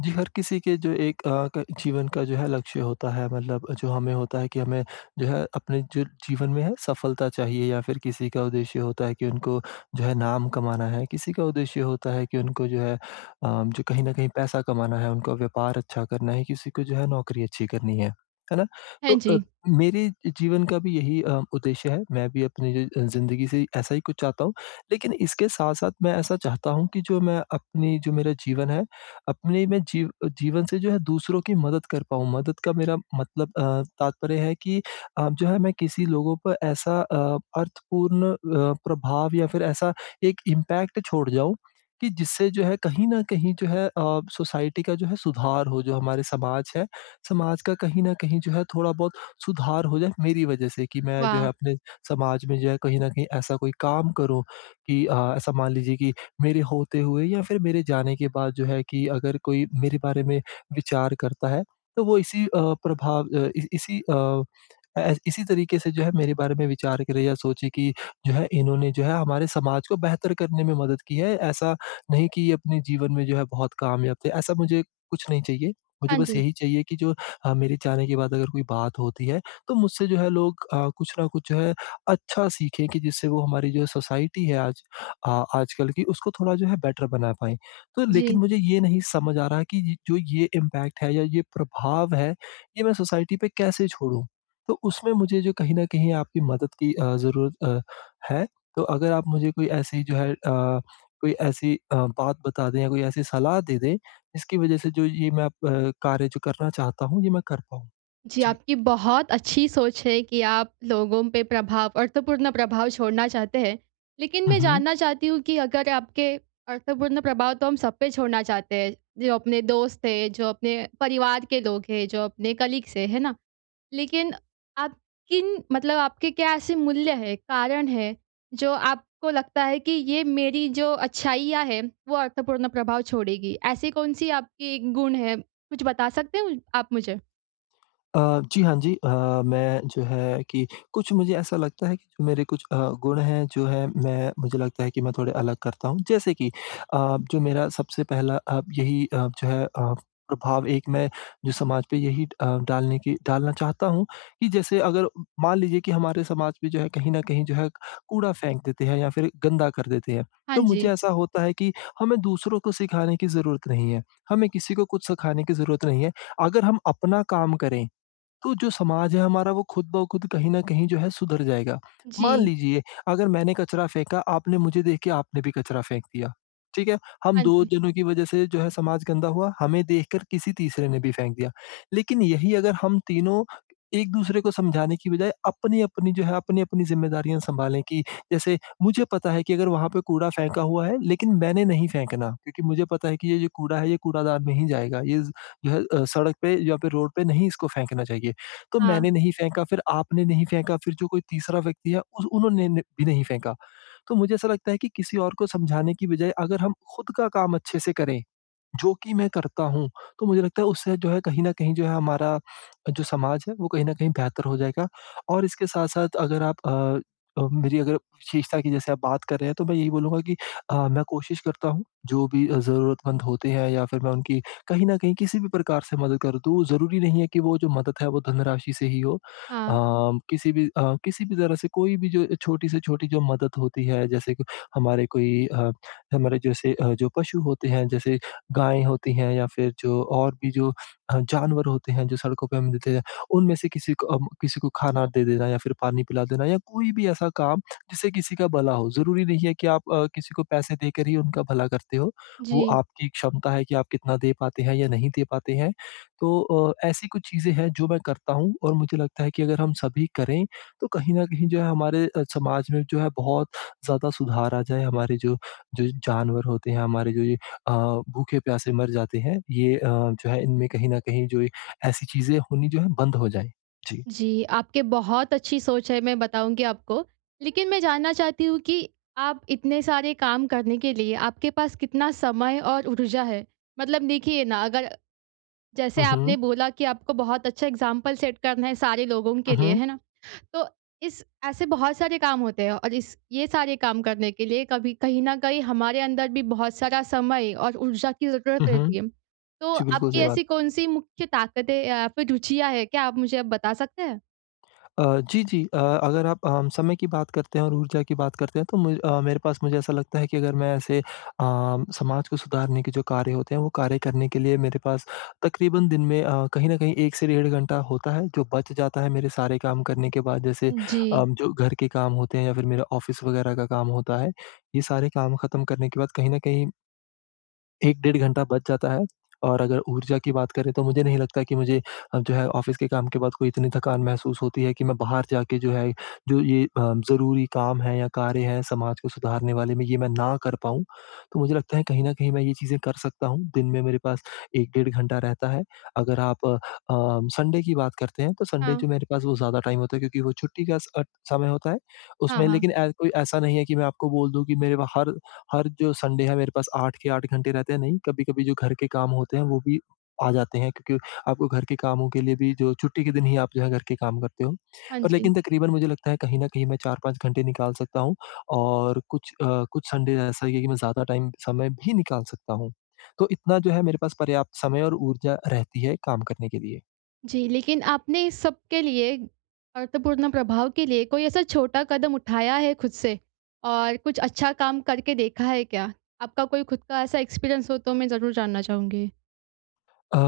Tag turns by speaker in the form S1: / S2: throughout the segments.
S1: जी, हर किसी के जो एक अ, क जीवन का जो है, लक्ष्य होता है मतलब जो हमें होता है कि हमें जो है, अपने जो जीवन में है, सफलता चाहिए या फिर किसी का उद्देश्य होता है कि उनको जो है, नाम कमाना है। किसी का उद्देश्य होता है कि उनको जो है अ, जो कहीं न कहीं पैसा कमाना है, उनको व्यापार अच्छा करना है, किसी को जो है, नौकरी अच्छी करनी है। है ना?
S2: हाँ
S1: तो अ,
S2: जी।
S1: मेरे जीवन का भी यही अ, उद्देश्य है। मैं भी अपनी य अ, ज़िंदगी से ऐसा ही कुछ चाहता हूँ। लेकिन इसके साथ-साथ मैं ऐसा चाहता हूँ कि जो मैं अपनी जो मेरा जीवन है, अपने में जीव अ, जीवन से जो है दूसरों की मदद कर पाऊँ। मदद का मेरा मतलब अ, तात्पर्य है कि आप जो है, मैं किसी लोगों पे ऐसा अ, अर्थपूर्ण अ, प्रभाव या फिर ऐसा एक इम्पैक्ट छोड़ जाऊँ कि जिससे जो है, कहीं न कहीं जो है अ, सोसाइटी का जो है, सुधार हो। जो हमारे समाज है, समाज का कहीं न कहीं जो है, थोड़ा-बहुत सुधार हो जाए, मेरी वजह से कि मैं जो है
S2: वाह!
S1: अपने समाज में जो है, कहीं न कहीं ऐसा कोई काम करूँ कि अ, ऐसा मान लीजिए कि मेरे होते हुए या फिर मेरे जाने के बाद जो है कि अगर कोई मेरे बारे में विचार करता है, तो वो इसी अ, प्रभाव अ, इसी इसी अ, ऐस इसी तरीके से जो है, मेरे बारे में विचार करे या सोचे कि, "जो है, इन्होंने जो है, हमारे समाज को बेहतर करने में मदद की है। ऐसा नहीं कि ये अपने जीवन में जो है बहुत कामयाब थे।" ऐसा मुझे कुछ नहीं चाहिए। मुझे
S2: हाँ
S1: बस
S2: जी।
S1: यही चाहिए की जो अ, मेरे जाने के बाद अगर कोई बात होती है, तो मुझसे जो है लोग अ, कुछ न कुछ जो है, अच्छा सीखें कि जिससे वो हमारी जो सोसाइटी है आज आ आजकल की, उसको थोड़ा जो है बेटर बना पाएँ। तो लेकिन
S2: जी।
S1: मुझे ये नहीं समझ आ रहा है कि य जो ये इम्पैक्ट है या ये प्रभाव है, ये मैं सोसाइटी पे कैसे छोड़ूँ? तो उसमें मुझे जो कहीं न कहीं आपकी मदद की अ, ज़रूरत अ, हैं। तो अगर आप मुझे कोई ऐसी जो है अ, कोई ऐसी अ, बात बता दें या कोई ऐसी सलाह दे दें, जिसकी वजह से जो ये मैं अब कार्य, जो करना चाहता हूँ, ये मैं कर पाऊँ।
S2: जी,
S1: जी।
S2: आपकी बहुत अच्छी सोच है कि आप लोगों पे प्रभाव अर्थपूर्ण प्रभाव छोड़ना चाहते हैं। लेकिन
S1: हुँ,
S2: मैं
S1: हुँ।
S2: जानना चाहती हूँ कि अगर आपके अर्थपूर्ण प्रभाव तो हम सब पे छोड़ना चाहते हैं, जो अपने दोस्त हैं, जो अपने परिवार के लोग हैं, जो अपने कलीग्स हैं। है ना? लेकिन आप किन मतलब आपके क्या ऐसे मूल्य हैं, कारण हैं, जो आपको लगता है कि ये मेरी जो अच्छाइयाँ हैं, वो अर्थपूर्ण प्रभाव छोड़ेगी? ऐसी कौन-सी आपकी गुण है? कुछ बता सकते हो आप मुझे?
S1: अ, जी, हाँ जी। अ, मैं जो है कि कुछ मुझे ऐसा लगता है कि मेरे कुछ अ, गुण हैं जो है, मैं मुझे लगता है कि मैं थोड़े अलग करता हूँ। जैसे कि अ, जो मेरा सबसे पहला अ, यही अ, जो है अ, प्रभाव एक मैं जो समाज पे यही ड अ, डालने की डालना चाहता हूँ कि जैसे अगर मान लीजिए कि हमारे समाज में जो है, कहीं न कहीं जो है, कूड़ा फेंक देते हैं या फिर गंदा कर देते हैं,
S2: हाँ
S1: तो मुझे
S2: जी।
S1: ऐसा होता है कि हमें दूसरों को सिखाने की ज़रूरत नहीं है। हमें किसी को कुछ सिखाने की ज़रूरत नहीं है। अगर हम अपना काम करें, तो जो समाज है हमारा, वो खुद-ब-खुद कहीं न कहीं जो है सुधर जाएगा। मान
S2: जी।
S1: लीजिए, अगर मैंने कचरा फेंका, आपने मुझे देख के आपने भी कचरा फेंक दिया। ठीक है? हम
S2: हाँ
S1: 2
S2: जी।
S1: जनों की वज़ह से जो है समाज गंदा हुआ, हमें देखकर किसी तीसरे ने भी फेंक दिया। लेकिन यही अगर हम तीनों एक-दूसरे को समझाने की बजाय अपनी-अपनी जो है, अपनी-अपनी ज़िम्मेदारियाँ सँभालें कि जैसे मुझे पता है कि अगर वहाँ पे कूड़ा फेंका हुआ है, लेकिन मैंने नहीं फेंकना क्योंकि मुझे पता है कि ये जो कूड़ा है, ये कूड़ादान में ही जाएगा। इज़ जो है अ, सड़क पे या फिर रोड पे नहीं इसको फेंकना चाहिए। तो
S2: हाँ।
S1: मैंने नहीं फेंका, फिर आपने नहीं फेंका, फिर जो कोई तीसरा व्यक्ति है, उस उन्होंने ने भी नहीं फेंका। तो मुझे ऐसा लगता है कि किसी और को समझाने की बजाय, अगर हम खुद का काम अच्छे से करें, जो कि मैं करता हूँ, तो मुझे लगता है, उससे जो है कहीं न कहीं जो है, हमारा जो समाज है, वो कहीं न कहीं बेहतर हो जाएगा। और इसके साथ-साथ अगर आप अ अ, मेरी अगर विशेषता की जैसे आप बात कर रहे हैं, तो मैं यही बोलूँगा कि अ, मैं कोशिश करता हूँ, जो भी अ, ज़रूरतमंद होते हैं या फिर मैं उनकी कहीं न कहीं किसी भी प्रकार से मदद कर दूँ, ज़रूरी नहीं है कि वो जो मदद है, वो धनराशि से ही हो।
S2: हाँ।
S1: अम, किसी भी अ, किसी भी तरह से कोई भी जो अ, छोटी से छोटी जो मदद होती है, जैसे कि हमारे कोई अ, हमारे जैसे अ, जो पशु होते हैं, जैसे गाय होती हैं या फिर जो और भी जो अ, जानवर होते हैं, जो सड़कों पे हमें दिखते जाएँ, उनमें से किसी को अम, किसी को खाना दे देना या फिर पानी पिला देना या कोई भी ऐसा काम, जिससे किसी का भला हो। ज़रूरी नहीं है कि आप अ, किसी को पैसे देकर ही उनका भला करते हों। वो
S2: जी।
S1: आपकी क्षमता है कि आप कितना दे पाते हैं या नहीं दे पाते हैं। तो अ, ऐसी कुछ चीज़ें हैं, जो मैं करता हूँ और मुझे लगता है कि अगर हम सभी करें, तो कहीं न कहीं जो है, हमारे अ, समाज में जो है, बहुत ज़्यादा सुधार आ जाए। हमारे जो जो जानवर होते हैं, हमारे जो ये अ, भूखे-प्यासे मर जाते हैं, ये अ, जो है, इनमें कहीं न कहीं जो ये ऐसी चीज़ें होनी जो हैं, बंद हो जाएँ। जी।
S2: जी, आपके बहुत अच्छी सोच है, मैं बताऊँगी आपको। लेकिन मैं जानना चाहती हूँ कि आप इतने सारे काम करने के लिए आपके पास कितना समय और ऊर्जा है? मतलब देखिए ना, अगर जैसे
S1: हुँ,
S2: आपने
S1: हुँ।
S2: बोला कि आपको बहुत अच्छा एग्ज़ाम्पल सेट करना है सारे लोगों के
S1: हुँ,
S2: लिए,
S1: हुँ।
S2: है ना? तो इस ऐसे बहुत सारे काम होते हैं और इस ये सारे काम करने के लिए कभी कहीं न कहीं हमारे अंदर भी बहुत सारा समय और ऊर्जा की
S1: हुँ,
S2: ज़रूरत
S1: हुँ।
S2: रहती है। तो
S1: जी, बिल्कुल
S2: आपकी
S1: सही बात।
S2: ऐसी कौन-सी मुख्य ताकतें या फिर रुचियाँ हैं? क्या आप मुझे बता सकते हैं?
S1: अ, जी, जी अ, अगर आप अम, समय की बात करते हैं और ऊर्जा की बात करते हैं, तो मु अ, मेरे पास मुझे ऐसा लगता है कि अगर मैं ऐसे अ, समाज को सुधारने के जो कार्य होते हैं वो कार्य करने के लिए मेरे पास तकरीबन दिन में अ, कहीं न कहीं 1 से डेढ़ घंटा होता है जो बच जाता है मेरे सारे काम करने के बाद। जैसे अ,
S2: जी।
S1: जो घर के काम होते हैं या फिर मेरा ऑफ़िस वगैरह का काम होता है, ये सारे काम खत्म करने के बाद कहीं न कहीं 1 डेढ़ घंटा बच जाता है और अगर ऊर्जा की बात करें तो मुझे नहीं लगता कि मुझे अ, जो है ऑफ़िस के काम के बाद कोई इतनी थकान महसूस होती है कि मैं बाहर जाके जो है, जो ये अ, ज़रूरी काम है या कार्य है समाज को सुधारने वाले में ये मैं ना कर पाऊँ। तो मुझे लगता है कहीं न कहीं मैं ये चीज़ें कर सकता हूँ, दिन में मेरे पास 1 डेढ़ घंटा रहता है। अगर आप अ, संडे की बात करते हैं तो संडे
S2: हाँ।
S1: जो मेरे पास वो ज़्यादा टाइम होता है क्योंकि वो छुट्टी का स अ, समय होता है।
S2: हाँ,
S1: उसमें
S2: हाँ।
S1: लेकिन ए, कोई ऐसा नहीं है कि मैं आपको बोल दूँ कि मेरे पा हर हर जो संडे है, मेरे पास 8 के 8 घंटे रहते हैं, नहीं। कभी-कभी जो घर के काम होते हैं वो भी आ जाते हैं क्योंकि आपको घर के कामों के लिए भी जो छुट्टी के दिन ही आप जो है घर के काम करते हो
S2: हाँ
S1: पर
S2: जी।
S1: लेकिन तकरीबन मुझे लगता है कहीं न कहीं मैं 4-5 घंटे निकाल सकता हूँ। और कुछ अ, कुछ संडे ऐसा ही है कि मैं ज़्यादा टाइम समय भी निकाल सकता हूँ। तो इतना जो है मेरे पास पर्याप्त समय और ऊर्जा रहती है काम करने के लिए।
S2: जी। लेकिन आपने इस सबके लिए अर्थपूर्ण प्रभाव के लिए कोई ऐसा छोटा कदम उठाया है खुद से? और कुछ अच्छा काम करके देखा है क्या? आपका कोई खुद का ऐसा एक्सपीरियंस हो तो मैं ज़रूर जानना चाहूँगी?
S1: अ,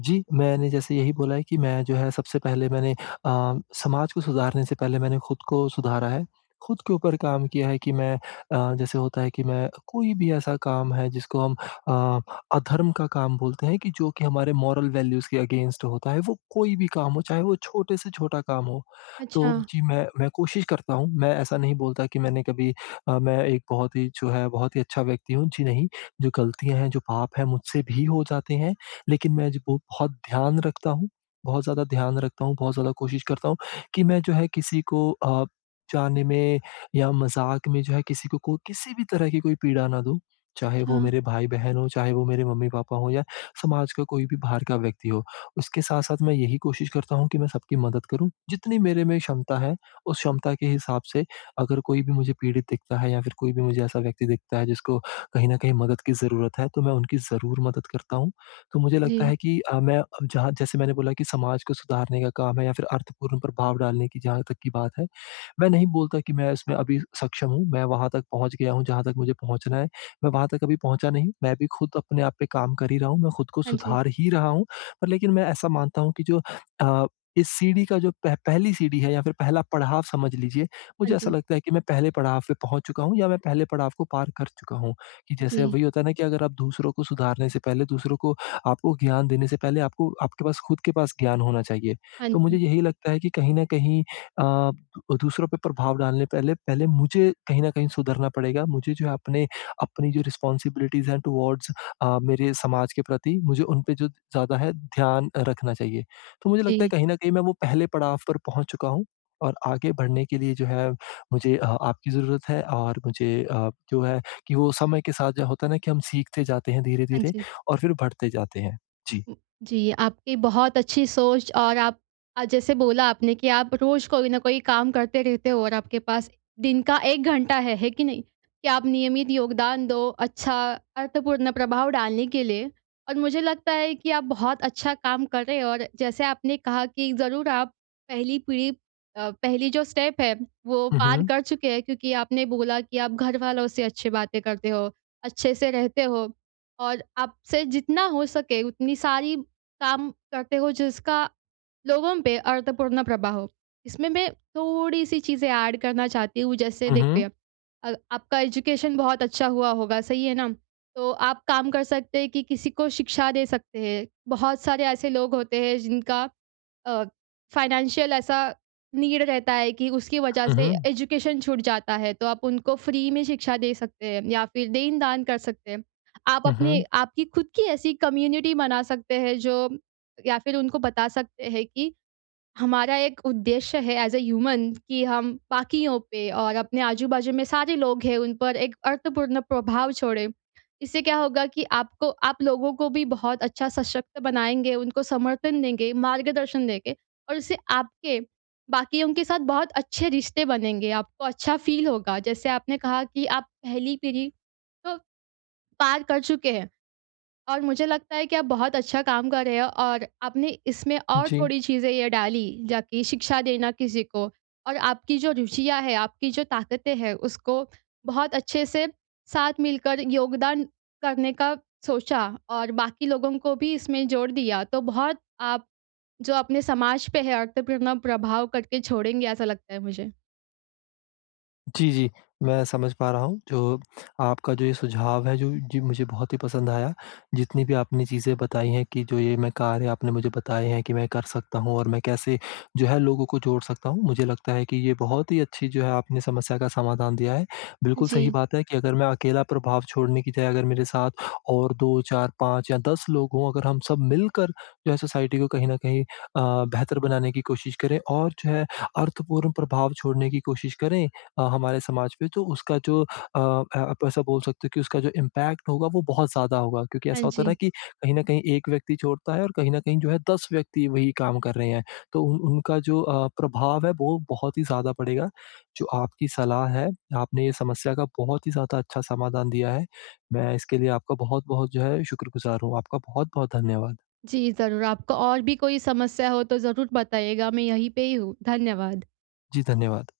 S1: जी। मैंने जैसे यही बोला है, कि मैं जो है सबसे पहले मैंने अ, समाज को सुधारने से पहले मैंने खुद को सुधारा है। खुद के ऊपर काम किया है कि, मैं अ, जैसे होता है कि मैं क कोई भी ऐसा काम है जिसको हम अ अधर्म का काम बोलते हैं कि जो कि हमारे मोरल वैल्यूज के अगेंस्ट होता है। वो कोई भी काम हो, चाहे वो छोटे से छोटा काम हो, तो
S2: अच्छा।
S1: जी मैं मैं कोशिश करता हूँ। मैं ऐसा नहीं बोलता कि मैंने कभी अ, मैं एक बहुत ही जो है बहुत ही अच्छा व्यक्ति हूँ, जी नहीं। जो गलतियाँ हैं, जो पाप हैं मुझसे भी हो जाते हैं। लेकिन मैं जो हूँ बहुत ध्यान रखता हूँ। बहुत ज़्यादा ध्यान रखता हूँ, बहुत ज़्यादा कोशिश करता हूँ कि मैं जो है किसी को अ, ब जाने में या मज़ाक, में जो है, किसी को कोई किसी भी तरह की कोई पीड़ा ना दूँ। चाहे वो
S2: अच्छा।
S1: मेरे भाई-बहन हो, चाहे वो मेरे मम्मी-पापा हो या समाज का कोई भी बाहर का व्यक्ति हो। उसके साथ-साथ मैं यही कोशिश करता हूँ, कि मैं सबकी मदद करूँ। जितनी मेरे में क्षमता है, उस क्षमता के हिसाब से अगर कोई भी मुझे पीड़ित दिखता है या फिर कोई भी मुझे ऐसा व्यक्ति दिखता है, जिसको कहीं न कहीं मदद की ज़रूरत है। तो मैं उनकी ज़रूर मदद करता हूँ। तो मुझे लगता
S2: जी।
S1: है कि अ, मैं अ, जहाँ जैसे मैंने बोला कि समाज को सुधारने का काम है, या फिर अर्थपूर्ण प्रभाव डालने की जहाँ तक की बात है। मैं नहीं बोलता कि मैं इसमें अभी सक्षम हूँ। मैं वहाँ तक पहुँच गया हूँ, जहाँ तक मुझे पहुँचना है। मैं वहाँ तक अभी पहुँचा नहीं। मैं अभी खुद अपने आप पे काम कर ही रहा हूँ। मैं खुद को
S2: हाँ, जी।
S1: सुधार ही रहा हूँ। पर लेकिन मैं ऐसा मानता हूँ कि जो अ, इस सीढ़ी का जो पह पहली सीढ़ी है या फिर पहला पड़ाव समझ लीजिए।
S2: हाँ,
S1: मुझे ऐसा
S2: जी।
S1: लगता है कि मैं पहले पड़ाव पे पहुँच चूका हूँ, या मैं पहले पड़ाव को पार कर चुका हूँ। कि जैसे
S2: जी।
S1: वही होता है ना कि अगर आप दूसरों को सुधारने से पहले दूसरों को आपको ज्ञान देने से पहले आपको आपके पास खुद के पास ज्ञान होना चाहिए।
S2: हाँ,
S1: तो मुझे
S2: जी।
S1: यही लगता है, कि कहीं न कहीं अ, दूसरों पर प्रभाव डालने पहले पहले मुझे कहीं न कहीं सुधरना पड़ेगा। मुझे जो है अपने अपनी जो रिस्पॉन्सिबिलिटीज़ टुवर्ड्स अ, मेरे समाज के प्रति मुझे उन पे जो ज़्यादा है ध्यान रखना चाहिए। तो मुझे लगता है
S2: जी।
S1: कहीं न कहीं मैं वो पहले पड़ाव पर पहुँच चुका हूँ, और आगे बढ़ने के लिए जो है मुझे अ आपकी ज़रूरत है और मुझे अ, जो है कि वो समय के साथ जो होता है ना, कि हम सीखते जाते हैं
S2: हाँ,
S1: धीरे-धीरे
S2: जी।
S1: और फिर बढ़ते जाते हैं। जी।
S2: जी, आपकी बहुत अच्छी सोच और आप अ, जैसे बोला आपने कि आप रोज कोई न कोई काम करते रहते हो, और आपके पास दिन का 1 घंटा है, है कि नहीं? कि आप नियमित योगदान दो अच्छा अर्थपूर्ण प्रभाव डालने के लिए और मुझे लगता है कि, आप बहुत अच्छा काम कर रहे हो, और जैसे आपने कहा कि जरूर आप पहली पीढ़ी अ पहली जो स्टेप वो
S1: हुँ,
S2: पार
S1: हुँ।
S2: कर चुके हैं। क्योंकि आपने बोला कि आप घर वालों से अच्छी बातें करते हो, अच्छे से रहते हो, और आपसे जितना हो सके उतनी सारी काम करते हो जिसका लोगों पे अर्थपूर्ण प्रभाव हो। इसमें मैं थोड़ी-सी चीज़ें ऐड करना चाहती हूँ। जैसे
S1: हुँ, हुँ।
S2: देखिए, अ, आपका एजुकेशन बहुत अच्छा हुआ होगा सही है ना? तो आप काम कर सकते हैं, कि किसी को शिक्षा दे सकते हैं। बहुत सारे ऐसे लोग होते हैं जिनका अ, फाइनेंशियल ऐसा नीड रहता है कि उसकी वजह
S1: हुँ,
S2: से
S1: हुँ।
S2: एजुकेशन छूट जाता है तो आप उनको फ्री में शिक्षा दे सकते हैं, या फिर देन-दान कर सकते हैं। आप
S1: हुँ,
S2: अपने
S1: हुँ।
S2: आपकी खुद की ऐसी कम्युनिटी बना सकते हैं जो या फिर उनको बता सकते हैं कि हमारा एक उद्देश्य है ऐज़ अ ह्यूमन कि हम बाकियों पे और अपने आजू-बाजू में सारे लोग हैं उन पर एक अर्थपूर्ण प्रभाव छोड़े। इससे क्या होगा कि आपको आप लोगों को भी बहुत अच्छा सशक्त बनाएँगे, उनको समर्थन देंगे मार्गदर्शन देके, और इससे आपके बाकियों के साथ बहुत अच्छे रिश्ते बनेंगे आपको अच्छा फील होगा। जैसे आपने कहा कि आप पहली पीढ़ी तो पार कर चुके हैं। और मुझे लगता है कि आप बहुत अच्छा काम कर रहे हो और आपने इसमें और
S1: जी।
S2: थोड़ी चीज़ें ये डाली, जाकि शिक्षा देना किसी को और आपकी जो रुचियाँ है, आपकी जो ताकतें हैं। उसको, बहुत अच्छे से साथ मिलकर योगदान करने का सोचा और बाकी लोगों को भी इसमें जोड़ दिया, तो बहुत आप जो अपने समाज पे है अर्थपूर्ण प्रभाव करके छोड़ेंगे ऐसा लगता है मुझे।
S1: जी, जी। मैं समझ पा रहा हूँ, जो आपका जो ये सुझाव है, जो जी, मुझे बहुत ही पसंद आया। जितनी भी आपने चीज़ें बताई हैं कि जो ये मैं कार्य आपने मुझे बताए हैं कि मैं कर सकता हूँ और मैं कैसे जो है लोगों को जोड़ सकता हूँ, मुझे लगता है कि ये बहुत ही अच्छी जो है, आपने समस्या का समाधान दिया है। बिल्कुल सही
S2: जी।
S1: बात है कि अगर मैं अकेला प्रभाव छोड़ने की जगह अगर मेरे साथ और 2-4-5 या 10 लोग हों, अगर हम सब मिलकर जो हैं सोसाइटी को कहीं न कहीं अ, बेहतर बनाने की कोशिश करें और जो है अर्थपूर्ण प्रभाव छोड़ने की कोशिश करें अ, हमारे समाज पे तो उसका जो अ, आप ऐसा बोल सकते हो कि उसका जो इम्पैक्ट होगा, वो बहुत ज़्यादा होगा क्योंकि
S2: हाँ
S1: ऐसा होता है ना
S2: जी।
S1: कि कहीं न कहीं एक व्यक्ति छोड़ता है और कहीं न कहीं जो हैं, 10 व्यक्ति वही काम कर रहे हैं। तो उ उनका जो अ, प्रभाव है, वो बहुत ही ज़्यादा पड़ेगा। जो आपकी सलाह है, आपने ये समस्या का बहुत ही ज़्यादा अच्छा समाधान दिया है। मैं इसके लिए आपका बहुत-बहुत जो है, शुक्रगुज़ार हूँ। आपका बहुत-बहुत धन्यवाद।
S2: जी ज़रूर, आपको और भी कोई समस्या हो तो ज़रूर बताइएगा, मैं यहीं पे ही हूँ। धन्यवाद।
S1: जी, धन्यवाद।